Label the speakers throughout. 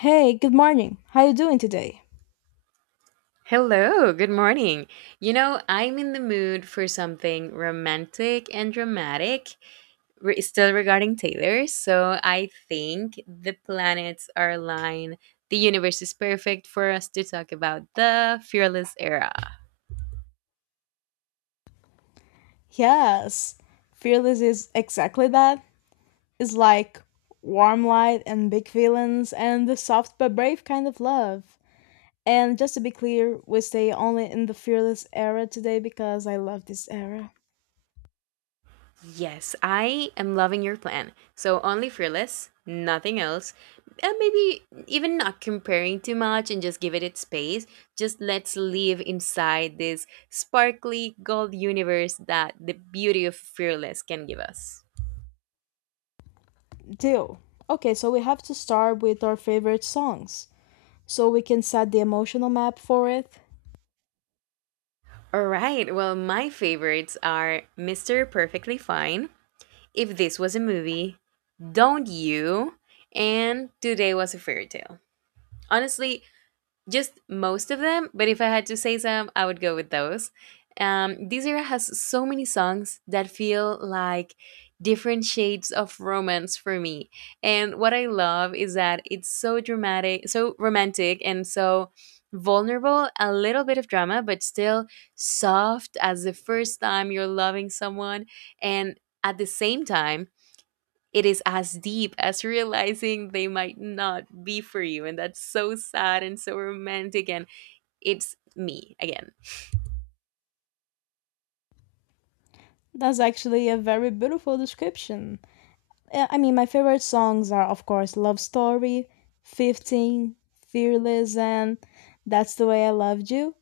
Speaker 1: Hey, good morning. How you doing today?
Speaker 2: Hello, good morning. You know, I'm in the mood for something romantic and dramatic, still regarding Taylor. So I think the planets are aligned. The universe is perfect for us to talk about the fearless era.
Speaker 1: Yes, Fearless is exactly that. It's like warm light and big feelings and the soft but brave kind of love. And just to be clear, we stay only in the Fearless era today because I love this era.
Speaker 2: Yes, I am loving your plan. So only fearless, nothing else. And maybe even not comparing too much and just give it its space. Just let's live inside this sparkly gold universe that the beauty of fearless can give us.
Speaker 1: Deal. Okay, so we have to start with our favorite songs so we can set the emotional map for it.
Speaker 2: All right, well, my favorites are Mr. Perfectly Fine, If This Was a Movie, Don't You, and Today Was a Fairy Tale. Honestly, just most of them, but if I had to say some, I would go with those. This era has so many songs that feel like different shades of romance for me. And what I love is that it's so dramatic, so romantic, and so vulnerable, a little bit of drama, but still soft as the first time you're loving someone. And at the same time, it is as deep as realizing they might not be for you. And that's so sad and so romantic. And it's me again.
Speaker 1: That's actually a very beautiful description. Yeah, I mean, my favorite songs are, of course, Love Story, 15, Fearless, and That's the Way I Loved You.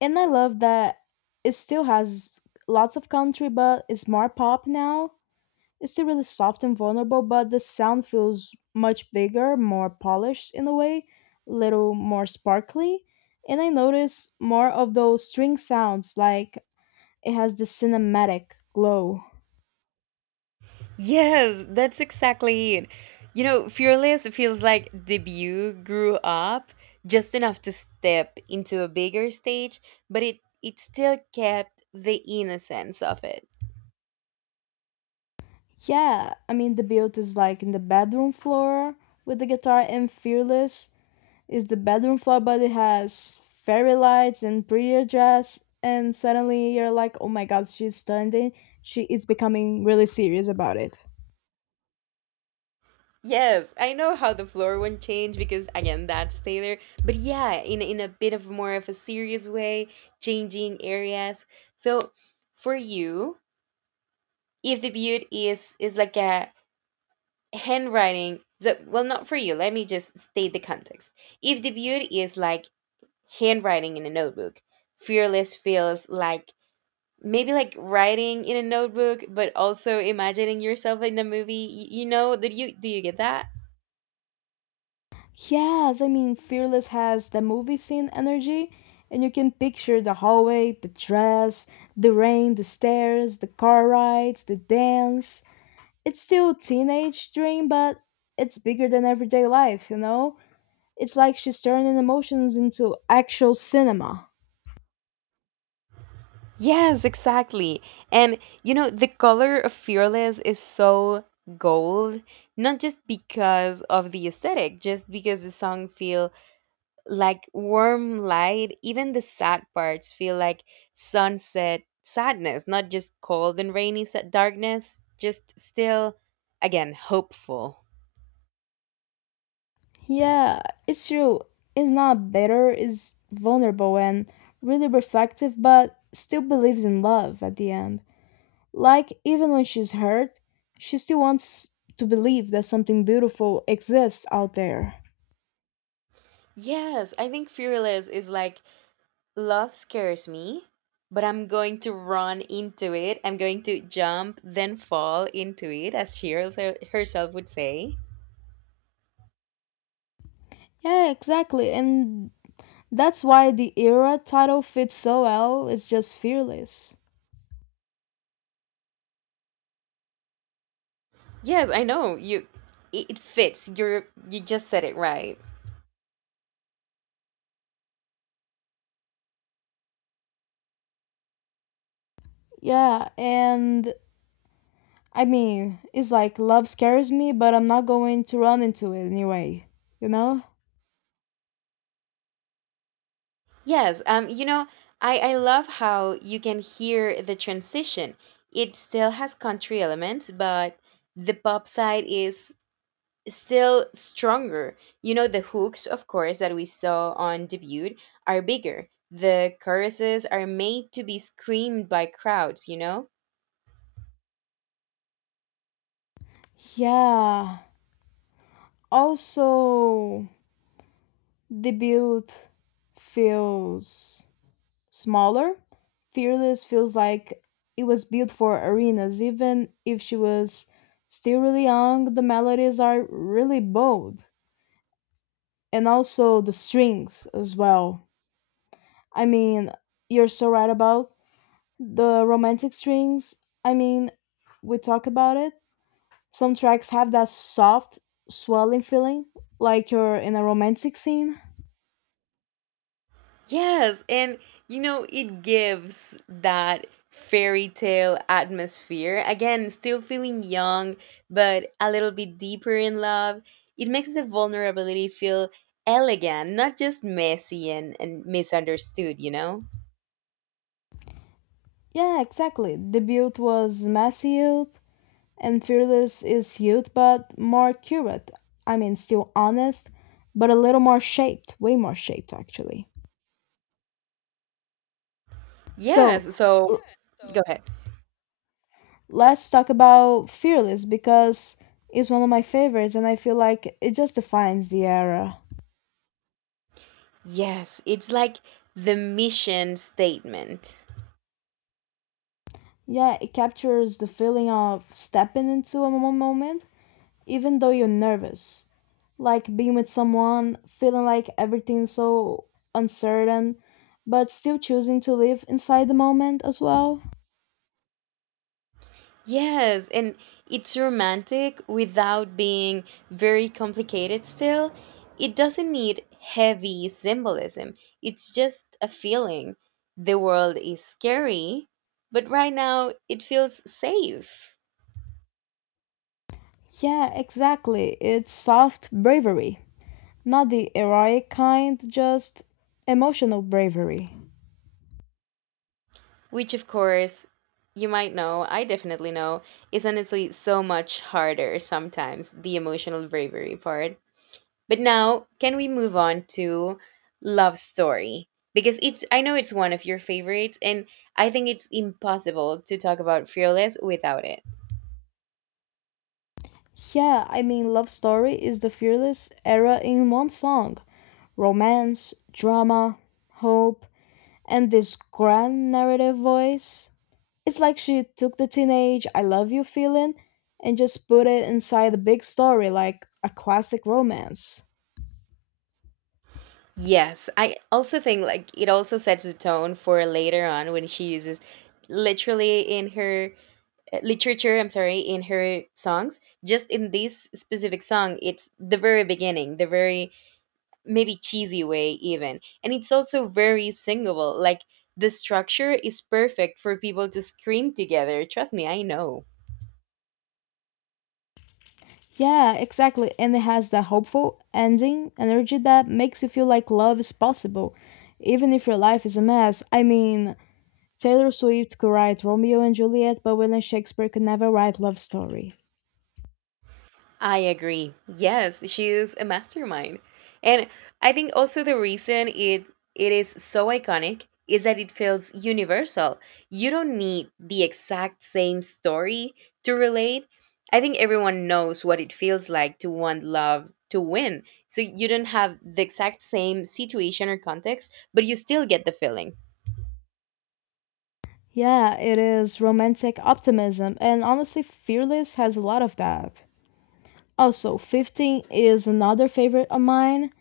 Speaker 1: And I love that it still has lots of country, but it's more pop now. It's still really soft and vulnerable, but the sound feels much bigger, more polished in a way, little more sparkly. And I notice more of those string sounds, like it has this cinematic glow.
Speaker 2: Yes, that's exactly it. You know, Fearless feels like debut grew up just enough to step into a bigger stage, but it still kept the innocence of it.
Speaker 1: Yeah, I mean the build is like in the bedroom floor with the guitar, and Fearless is the bedroom floor but it has fairy lights and prettier dress and suddenly you're like, oh my god, she's stunning. She is becoming really serious about it.
Speaker 2: Yes, I know how the floor one changed because again that stay there. But yeah, in a bit of more of a serious way, changing areas. So for you, if the beaut is like a handwriting, so, well not for you, let me just state the context. If the beaut is like handwriting in a notebook, fearless feels like maybe like writing in a notebook, but also imagining yourself in a movie. You get that?
Speaker 1: Yes, I mean Fearless has the movie scene energy and you can picture the hallway, the dress, the rain, the stairs, the car rides, the dance. It's still teenage dream but it's bigger than everyday life, you know? It's like she's turning emotions into actual cinema.
Speaker 2: Yes, exactly. And you know, the color of Fearless is so gold, not just because of the aesthetic, just because the song feel like warm light, even the sad parts feel like sunset sadness, not just cold and rainy darkness, just still again hopeful.
Speaker 1: Yeah, it's true. It's not bitter, it's vulnerable and really reflective, but still believes in love at the end. Like, even when she's hurt, she still wants to believe that something beautiful exists out there.
Speaker 2: Yes, I think Fearless is like love scares me, but I'm going to run into it. I'm going to jump, then fall into it, as she also herself would say.
Speaker 1: Yeah, exactly. And that's why the era title fits so well. It's just fearless.
Speaker 2: Yes, I know you. It fits. You just said it right.
Speaker 1: Yeah, and I mean, it's like love scares me, but I'm not going to run into it anyway, you know?
Speaker 2: Yes. You know, I love how you can hear the transition. It still has country elements, but the pop side is still stronger. You know, the hooks, of course, that we saw on debut are bigger. The choruses are made to be screamed by crowds, you know?
Speaker 1: Yeah. Also, the build feels smaller. Fearless feels like it was built for arenas, even if she was still really young. The melodies are really bold, and also the strings as well. I mean, you're so right about the romantic strings. I mean, we talk about it. Some tracks have that soft, swelling feeling, like you're in a romantic scene.
Speaker 2: Yes, and you know, it gives that fairy tale atmosphere. Again, still feeling young, but a little bit deeper in love. It makes the vulnerability feel elegant, not just messy and misunderstood, you know?
Speaker 1: Yeah, exactly. The build was messy youth, and Fearless is youth, but more curate. I mean, still honest, but a little more shaped, way more shaped, actually. So,
Speaker 2: Yes, so
Speaker 1: l-
Speaker 2: go ahead.
Speaker 1: let's talk about Fearless because it's one of my favorites, and I feel like it just defines the era.
Speaker 2: Yes, it's like the mission statement.
Speaker 1: Yeah, it captures the feeling of stepping into a moment even though you're nervous. Like being with someone, feeling like everything's so uncertain, but still choosing to live inside the moment as well.
Speaker 2: Yes, and it's romantic without being very complicated still. It doesn't need heavy symbolism, it's just a feeling. The world is scary, but right now it feels safe.
Speaker 1: Yeah, exactly. It's soft bravery, not the heroic kind, just emotional bravery.
Speaker 2: Which, of course, you might know, I definitely know, is honestly so much harder sometimes, the emotional bravery part. But now, can we move on to Love Story? Because it's I know it's one of your favorites and I think it's impossible to talk about Fearless without it.
Speaker 1: Yeah, I mean, Love Story is the fearless era in one song: romance, drama, hope, and this grand narrative voice. It's like she took the teenage I love you feeling and just put it inside a big story like a classic romance.
Speaker 2: Yes, I also think like it also sets the tone for later on when she uses literally in her literature, I'm sorry, in her songs. Just in this specific song, it's the very beginning, the very maybe cheesy way even and it's also very singable like the structure is perfect for people to scream together, trust me, I know.
Speaker 1: Yeah, exactly. And it has that hopeful ending energy that makes you feel like love is possible, even if your life is a mess. I mean, Taylor Swift could write Romeo and Juliet, but William Shakespeare could never write love story.
Speaker 2: I agree. Yes, she is a mastermind. And I think also the reason it is so iconic is that it feels universal. You don't need the exact same story to relate. I think everyone knows what it feels like to want love to win. So you don't have the exact same situation or context, but you still get the feeling.
Speaker 1: Yeah, it is romantic optimism, and honestly, Fearless has a lot of that. Also, 15 is another favorite of mine,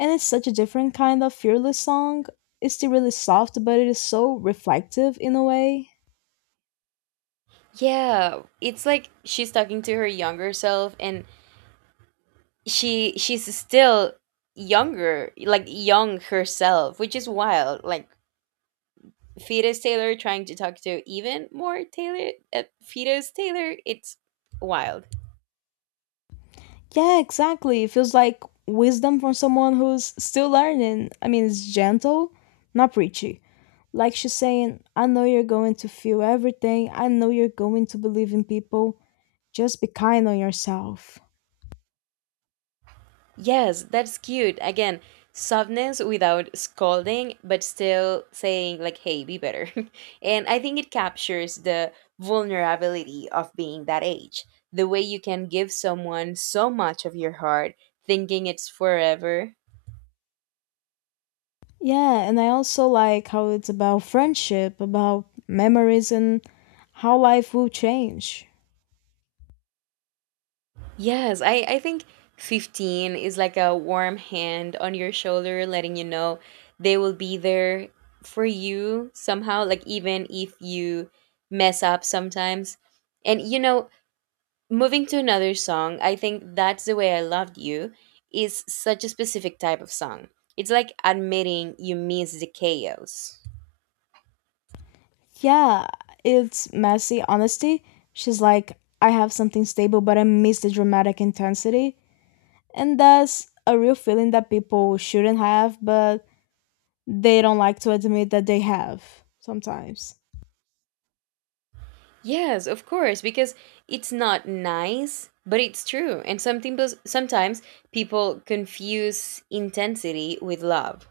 Speaker 1: and it's such a different kind of fearless song. It's still really soft, but it is so reflective in a way.
Speaker 2: Yeah, it's like she's talking to her younger self and she's still younger like young herself, which is wild, like fetus Taylor trying to talk to even more Taylor, fetus Taylor, it's wild.
Speaker 1: Yeah, exactly. It feels like wisdom from someone who's still learning. I mean, it's gentle, not preachy. Like she's saying, I know you're going to feel everything, I know you're going to believe in people. Just be kind on yourself.
Speaker 2: Yes, that's cute. Again, softness without scolding but still saying like, hey, be better. And I think it captures the vulnerability of being that age, the way you can give someone so much of your heart thinking it's forever.
Speaker 1: Yeah, and I also like how it's about friendship, about memories, and how life will change.
Speaker 2: Yes, I think 15 is like a warm hand on your shoulder, letting you know they will be there for you somehow, like even if you mess up sometimes. And you know, moving to another song, I think That's the Way I Loved You is such a specific type of song. It's like admitting you miss the chaos.
Speaker 1: Yeah, it's messy honesty. She's like, I have something stable, but I miss the dramatic intensity. And that's a real feeling that people shouldn't have, but they don't like to admit that they have sometimes.
Speaker 2: Yes, of course, because it's not nice, but it's true. And some people, sometimes people confuse intensity with love.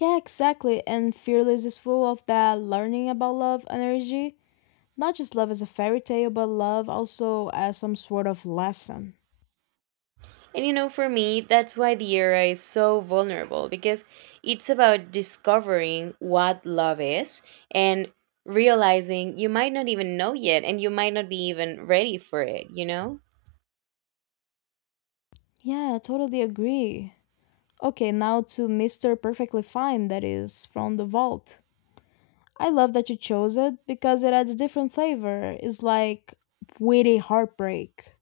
Speaker 1: Yeah, exactly. And Fearless is full of that learning about love energy. Not just love as a fairy tale, but love also as some sort of lesson.
Speaker 2: And you know, for me, that's why the era is so vulnerable because it's about discovering what love is and realizing you might not even know yet and you might not be even ready for it, you know?
Speaker 1: Yeah, I totally agree. Okay, now to Mr. Perfectly Fine, that is, from The Vault. I love that you chose it because it adds a different flavor. It's like witty heartbreak.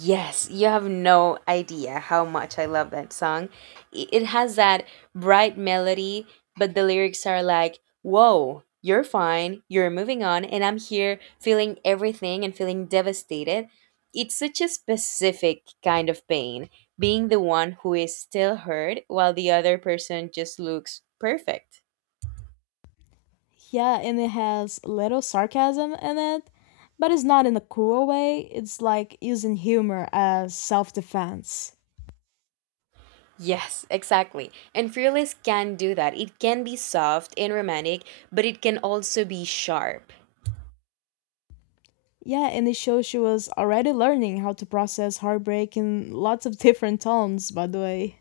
Speaker 2: Yes, you have no idea how much I love that song. It has that bright melody, but the lyrics are like, whoa, you're fine, you're moving on, and I'm here feeling everything and feeling devastated. It's such a specific kind of pain, being the one who is still hurt while the other person just looks perfect.
Speaker 1: Yeah, and it has a little sarcasm in it, but it's not in a cruel way. It's like using humor as self defense.
Speaker 2: Yes, exactly. And Fearless can do that. It can be soft and romantic, but it can also be sharp.
Speaker 1: Yeah, and it shows she was already learning how to process heartbreak in lots of different tones, by the way.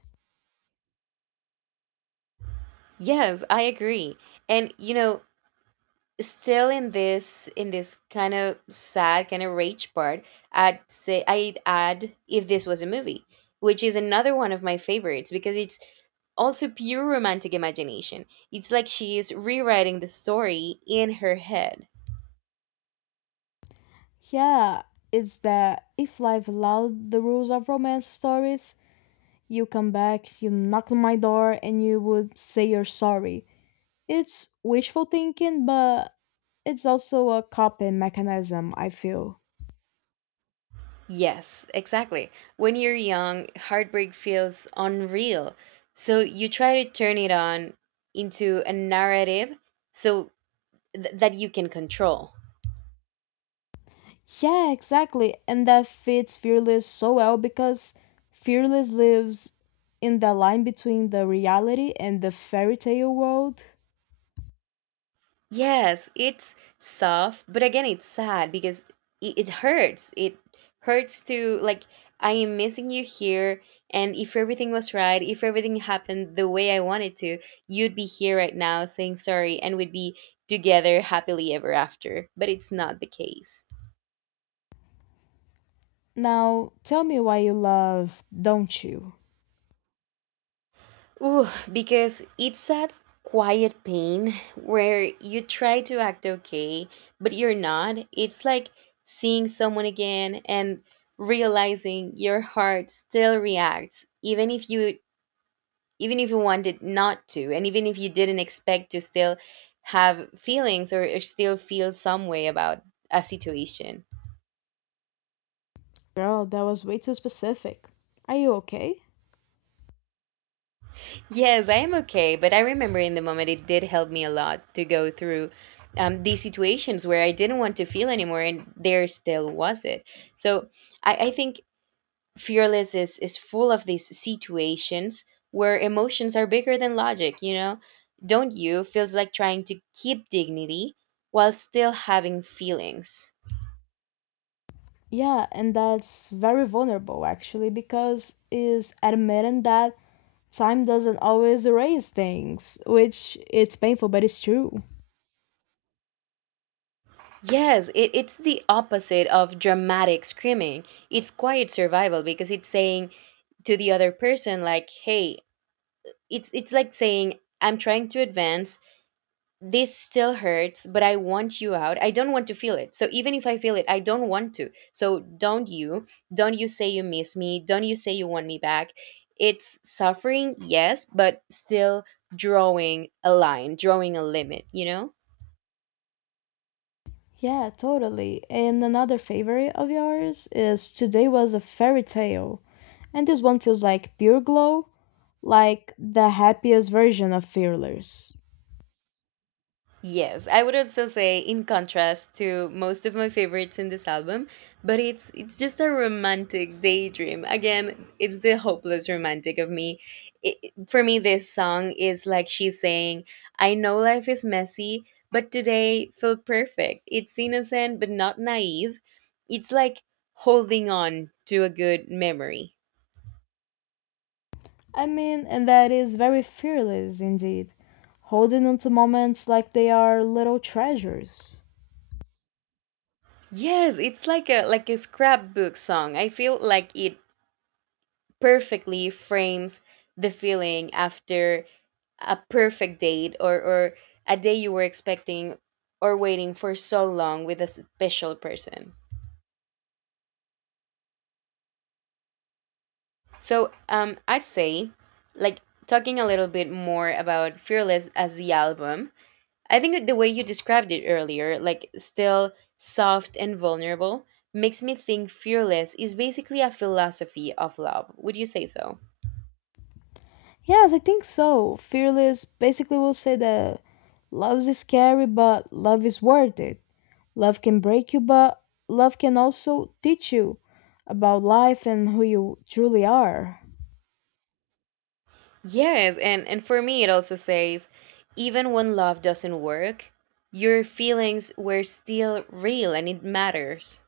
Speaker 2: Yes, I agree. And you know, still in this kind of sad, kind of rage part, I'd add If This Was a Movie, which is another one of my favorites because it's also pure romantic imagination. It's like she is rewriting the story in her head.
Speaker 1: Yeah, it's that if life allowed the rules of romance stories, you come back, you knock on my door, and you would say you're sorry. It's wishful thinking, but it's also a coping mechanism, I feel.
Speaker 2: Yes, exactly. When you're young, heartbreak feels unreal. So you try to turn it on into a narrative so that you can control.
Speaker 1: Yeah, exactly. And that fits Fearless so well because Fearless lives in the line between the reality and the fairy tale world.
Speaker 2: Yes, it's soft, but again, it's sad because it hurts. It hurts to, like, I am missing you here. And if everything was right, if everything happened the way I wanted to, you'd be here right now saying sorry and we'd be together happily ever after. But it's not the case.
Speaker 1: Now, tell me why you love Don't You?
Speaker 2: Ooh, because it's that quiet pain where you try to act okay, but you're not. It's like seeing someone again and realizing your heart still reacts, even if you wanted not to, and even if you didn't expect to still have feelings or still feel some way about a situation.
Speaker 1: Girl, that was way too specific. Are you okay?
Speaker 2: Yes, I am okay, but I remember in the moment it did help me a lot to go through these situations where I didn't want to feel anymore, and there still was it. So I think Fearless is full of these situations where emotions are bigger than logic. You know, Don't You? Feels like trying to keep dignity while still having feelings.
Speaker 1: Yeah, and that's very vulnerable actually because is admitting that time doesn't always erase things, which it's painful but it's true.
Speaker 2: Yes, it's the opposite of dramatic screaming. It's quiet survival because it's saying to the other person like, hey, it's like saying I'm trying to advance, this still hurts but I want you out, I don't want to feel it, so even if I feel it I don't want to, so don't you, don't you say you miss me, don't you say you want me back. It's suffering, yes, but still drawing a line, drawing a limit, you know.
Speaker 1: Yeah, totally. And another favorite of yours is Today Was a Fairy Tale. And this one feels like pure glow, like the happiest version of Fearless.
Speaker 2: Yes, I would also say in contrast to most of my favorites in this album, but it's just a romantic daydream. Again, it's the hopeless romantic of me. For me this song is like she's saying, I know life is messy, but today felt perfect. It's innocent but not naive. It's like holding on to a good memory.
Speaker 1: I mean, and that is very fearless indeed, holding on to moments like they are little treasures.
Speaker 2: Yes, it's like a scrapbook song. I feel like it perfectly frames the feeling after a perfect date, or a day you were expecting or waiting for so long with a special person. So I'd say, like, talking a little bit more about Fearless as the album, I think that the way you described it earlier, like, still soft and vulnerable, makes me think Fearless is basically a philosophy of love. Would you say so?
Speaker 1: Yes, I think so. Fearless basically will say that love is scary, but love is worth it. Love can break you, but love can also teach you about life and who you truly are.
Speaker 2: Yes, and for me it also says even when love doesn't work, your feelings were still real and it matters.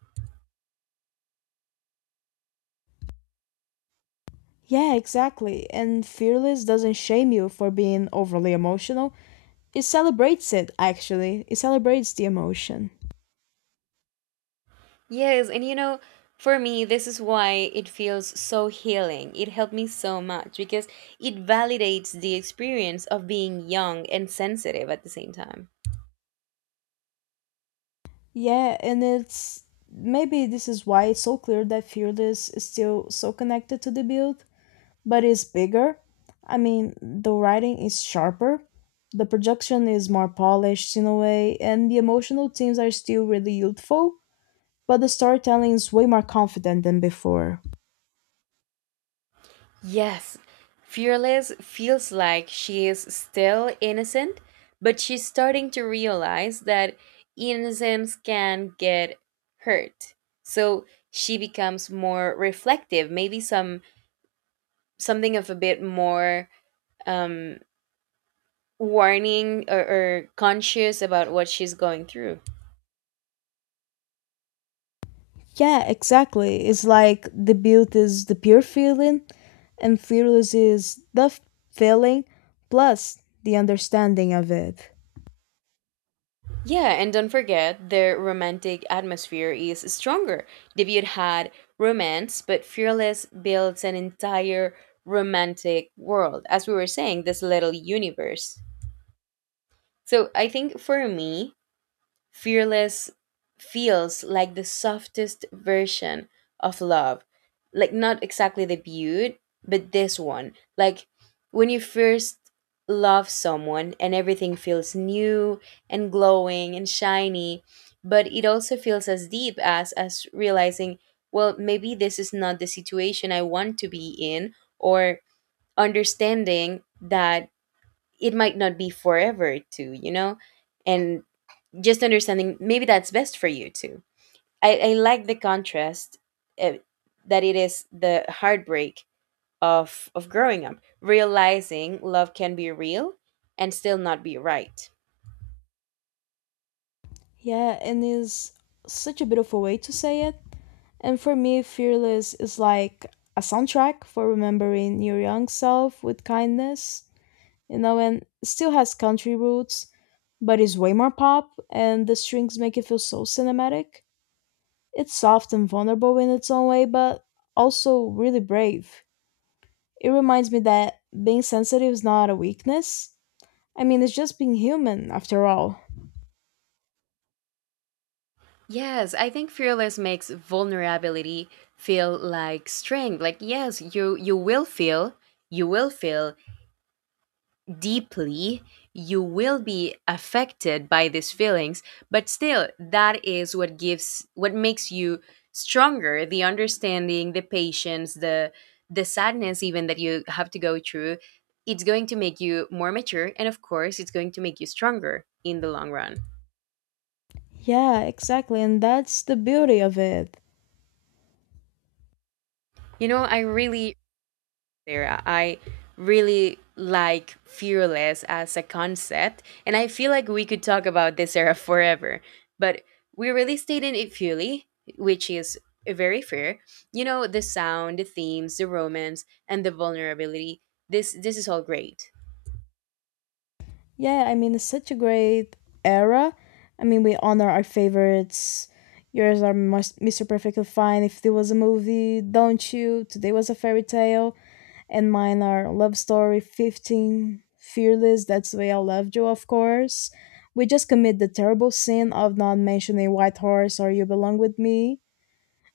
Speaker 1: Yeah, exactly. And Fearless doesn't shame you for being overly emotional. It celebrates it, actually. It celebrates the emotion.
Speaker 2: Yes, and you know, for me this is why it feels so healing. It helped me so much because it validates the experience of being young and sensitive at the same time.
Speaker 1: Yeah, and it's maybe this is why it's so clear that Fearless is still so connected to the build, but it's bigger. I mean, the writing is sharper, the production is more polished in a way, and the emotional themes are still really youthful, but the storytelling is way more confident than before.
Speaker 2: Yes, Fearless feels like she is still innocent, but she's starting to realize that innocence can get hurt. So she becomes more reflective, maybe some something of a bit more um, warning or conscious about what she's going through.
Speaker 1: Yeah, exactly. It's like the build is the pure feeling, and fearless is the feeling plus the understanding of it.
Speaker 2: Yeah, and don't forget their romantic atmosphere is stronger. Debut had romance, but Fearless builds an entire romantic world. As we were saying, this little universe. So I think for me, Fearless feels like the softest version of love. Like, not exactly the beaut, but this one. Like, when you first love someone and everything feels new and glowing and shiny, but it also feels as deep as realizing, well, maybe this is not the situation I want to be in, or understanding that it might not be forever too, you know? And just understanding maybe that's best for you too. I like the contrast uh, that it is the heartbreak of growing up, realizing love can be real and still not be right.
Speaker 1: Yeah, and is such a beautiful way to say it. And for me, Fearless is like a soundtrack for remembering your young self with kindness, you know, and still has country roots, but is way more pop, and the strings make it feel so cinematic. It's soft and vulnerable in its own way, but also really brave. It reminds me that being sensitive is not a weakness. I mean, it's just being human, after all.
Speaker 2: Yes, I think fearless makes vulnerability feel like strength. Like yes, you will feel, deeply, you will be affected by these feelings, but still that is what gives what makes you stronger, the understanding, the patience, the sadness even that you have to go through, it's going to make you more mature and of course it's going to make you stronger in the long run.
Speaker 1: Yeah, exactly, and that's the beauty of it.
Speaker 2: You know, I really Sarah. I really like fearless as a concept, and I feel like we could talk about this era forever. But we really stayed in it fully, which is very fair. You know, the sound, the themes, the romance, and the vulnerability. This is all great.
Speaker 1: Yeah, I mean, it's such a great era. I mean, we honor our favorites. Yours are Mr. Perfectly Fine. If there was a movie, Don't You? Today was a fairy tale. And mine are Love Story, 15, Fearless, That's the Way I Loved You, of course. We just commit the terrible sin of not mentioning White Horse or You Belong With Me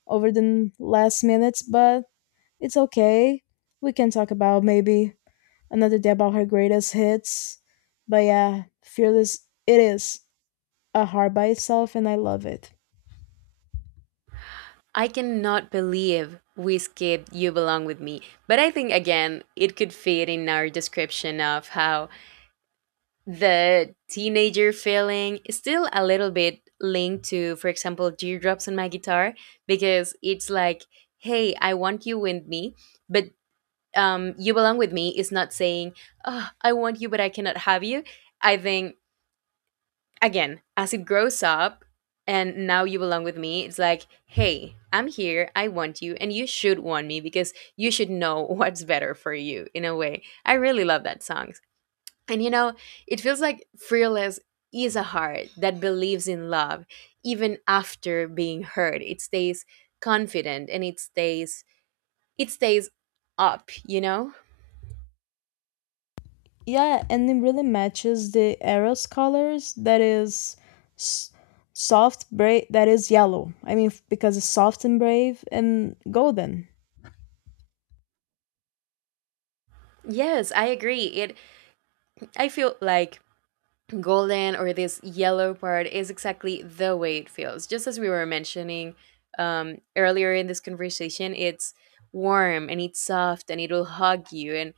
Speaker 1: over the last minutes, but it's okay. We can talk about maybe another day about her greatest hits. But yeah, Fearless, it is a heart by itself, and I love it.
Speaker 2: I cannot believe we skipped You Belong With Me, but I think again it could fit in our description of how the teenager feeling is still a little bit linked to, for example, Teardrops on My Guitar, because it's like, hey, I want you with me, but You Belong With Me is not saying, oh, I want you but I cannot have you. I think again as it grows up and now You Belong With Me it's like, hey, I'm here, I want you and you should want me because you should know what's better for you, in a way. I really love that song. And you know, it feels like Fearless is a heart that believes in love even after being hurt. It stays confident and it stays up, you know?
Speaker 1: Yeah, and it really matches the Eros colors that is s- soft, brave, that is yellow. I mean, because it's soft and brave and golden.
Speaker 2: Yes, I agree. It I feel like golden or this yellow part is exactly the way it feels. Just as we were mentioning earlier in this conversation, it's warm and it's soft and it'll hug you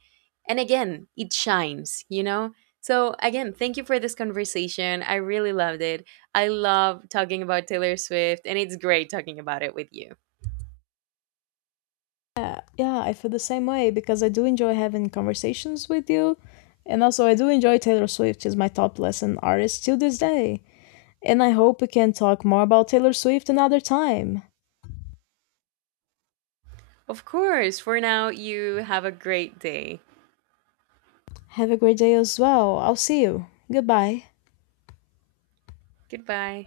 Speaker 2: and again it shines, you know. So again, thank you for this conversation. I really loved it. I love talking about Taylor Swift, and it's great talking about it with you.
Speaker 1: Yeah, yeah, I feel the same way because I do enjoy having conversations with you. And also, I do enjoy Taylor Swift. She's my top lesson artist till this day. And I hope we can talk more about Taylor Swift another time.
Speaker 2: Of course. For now, you have a great day.
Speaker 1: Have a great day as well. I'll see you. Goodbye.
Speaker 2: Goodbye.